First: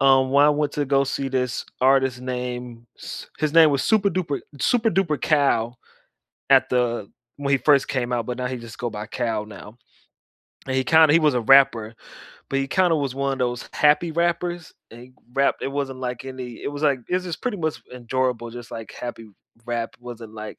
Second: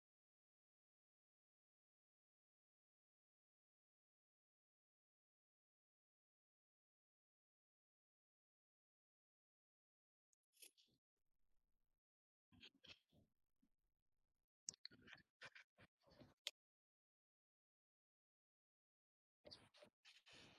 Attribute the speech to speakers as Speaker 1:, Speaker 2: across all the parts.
Speaker 1: Um, when I went to go see this artist named S his name was Super Duper Super Duper Cal at the when he first came out, but now he just go by Cal now. And he kinda he was a rapper, but he kinda was one of those happy rappers, and he rapped it wasn't, like, any it was, like, it was just pretty much enjoyable, just, like, happy rap, wasn't, like,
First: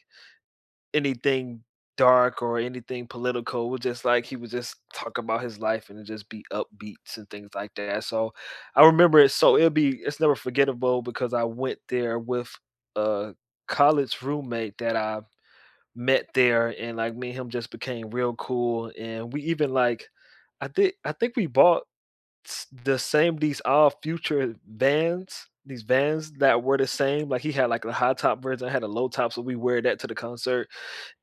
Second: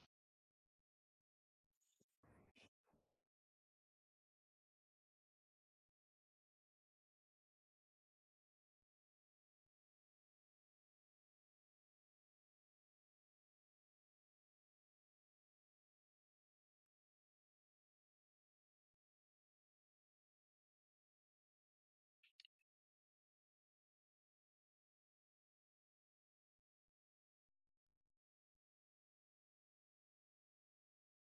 Speaker 1: anything dark or anything political, it was just, like, he would just talk about his life and just be upbeats and things like that so I remember it so it'll be it's never forgettable because I went there with a college roommate that I met there and, like, me and him just became real cool and we even, like I thi I think we bought s the same these Odd Future Vans, these Vans that were the same like, he had, like, a high top version, I had a low top, so we wear that to the concert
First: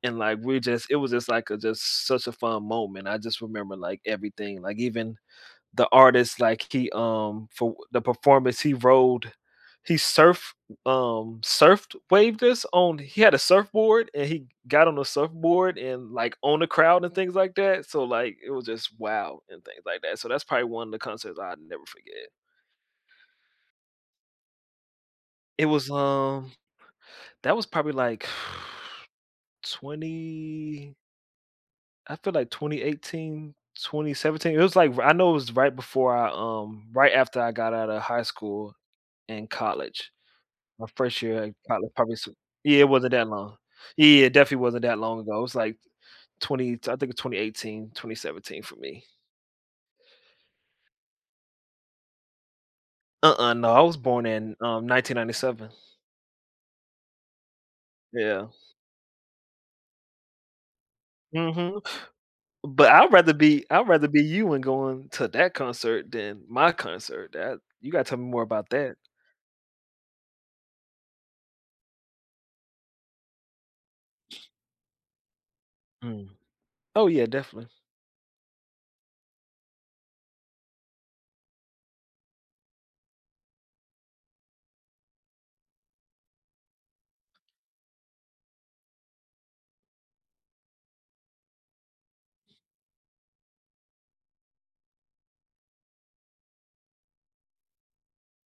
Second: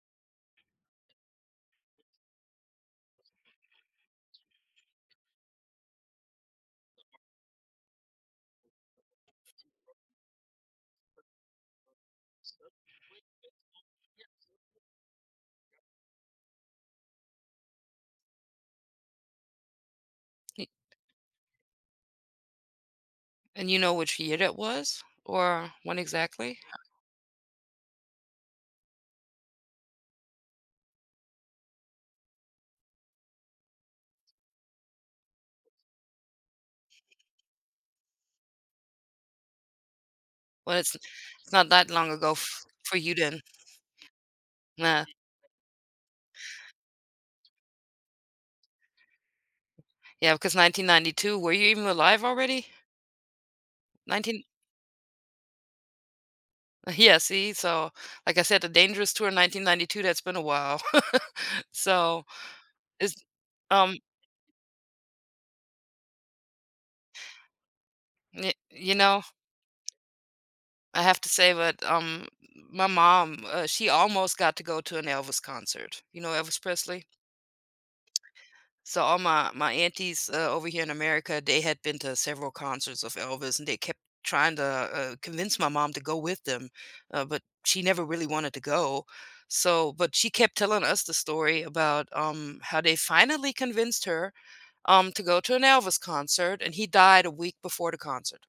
Speaker 1: and like we just, it was just, like, a just such a fun moment, I just remember, like, everything, like, even the artist, like, he, um for the performance he rode he surfed, um, surfed waved us on he had a surfboard and he got on the surfboard and, like, on the crowd and things like that, so, like, it was just, "Wow," and things like that. So that's probably
Speaker 2: E
Speaker 1: one of the concerts I'd never forget.
Speaker 2: And you know which year it was,
Speaker 1: It
Speaker 2: or
Speaker 1: was,
Speaker 2: when
Speaker 1: um
Speaker 2: exactly?
Speaker 1: that was probably, like 20 I feel, like, 2018, 2017, it was like ri I know it was right before I, um, right after I got outta high school and college,
Speaker 2: Well,
Speaker 1: my
Speaker 2: it's
Speaker 1: first year
Speaker 2: it's
Speaker 1: in
Speaker 2: not that
Speaker 1: college,
Speaker 2: long
Speaker 1: probably
Speaker 2: ago
Speaker 1: so
Speaker 2: f
Speaker 1: yeah, it
Speaker 2: for
Speaker 1: wasn't
Speaker 2: you
Speaker 1: that
Speaker 2: then.
Speaker 1: long. Yeah, it definitely wasn't that
Speaker 2: Nah.
Speaker 1: long ago, it was like 20 so I think it's 2018, 2017 for me.
Speaker 2: Yeah, because 1992 were you even alive already?
Speaker 1: Uh-uh, no, I was born
Speaker 2: 19
Speaker 1: in, um, 1997.
Speaker 2: Yeah, see, so, like I
Speaker 1: Yeah.
Speaker 2: said, the Dangerous tour in 1992, that's been a while.
Speaker 1: Mhm,
Speaker 2: So
Speaker 1: but I'd
Speaker 2: it's,
Speaker 1: rather be I'd
Speaker 2: um
Speaker 1: rather be you and going to that concert than my concert that you gotta tell me more
Speaker 2: Ye
Speaker 1: about
Speaker 2: you
Speaker 1: that.
Speaker 2: know. I have to say that, um, my mom, uh, she almost got to go to an Elvis concert, you know,
Speaker 1: Mm.
Speaker 2: Elvis Presley?
Speaker 1: Oh yeah, definitely.
Speaker 2: So all my my aunties, uh, over here in America, they had been to several concerts of Elvis and they kept trying to uh, uh, convince my mom to go with them, uh, but she never really wanted to go, so but she kept telling us the story about, um, how they finally convinced her, um, to go to an Elvis concert and he died a week before the concert.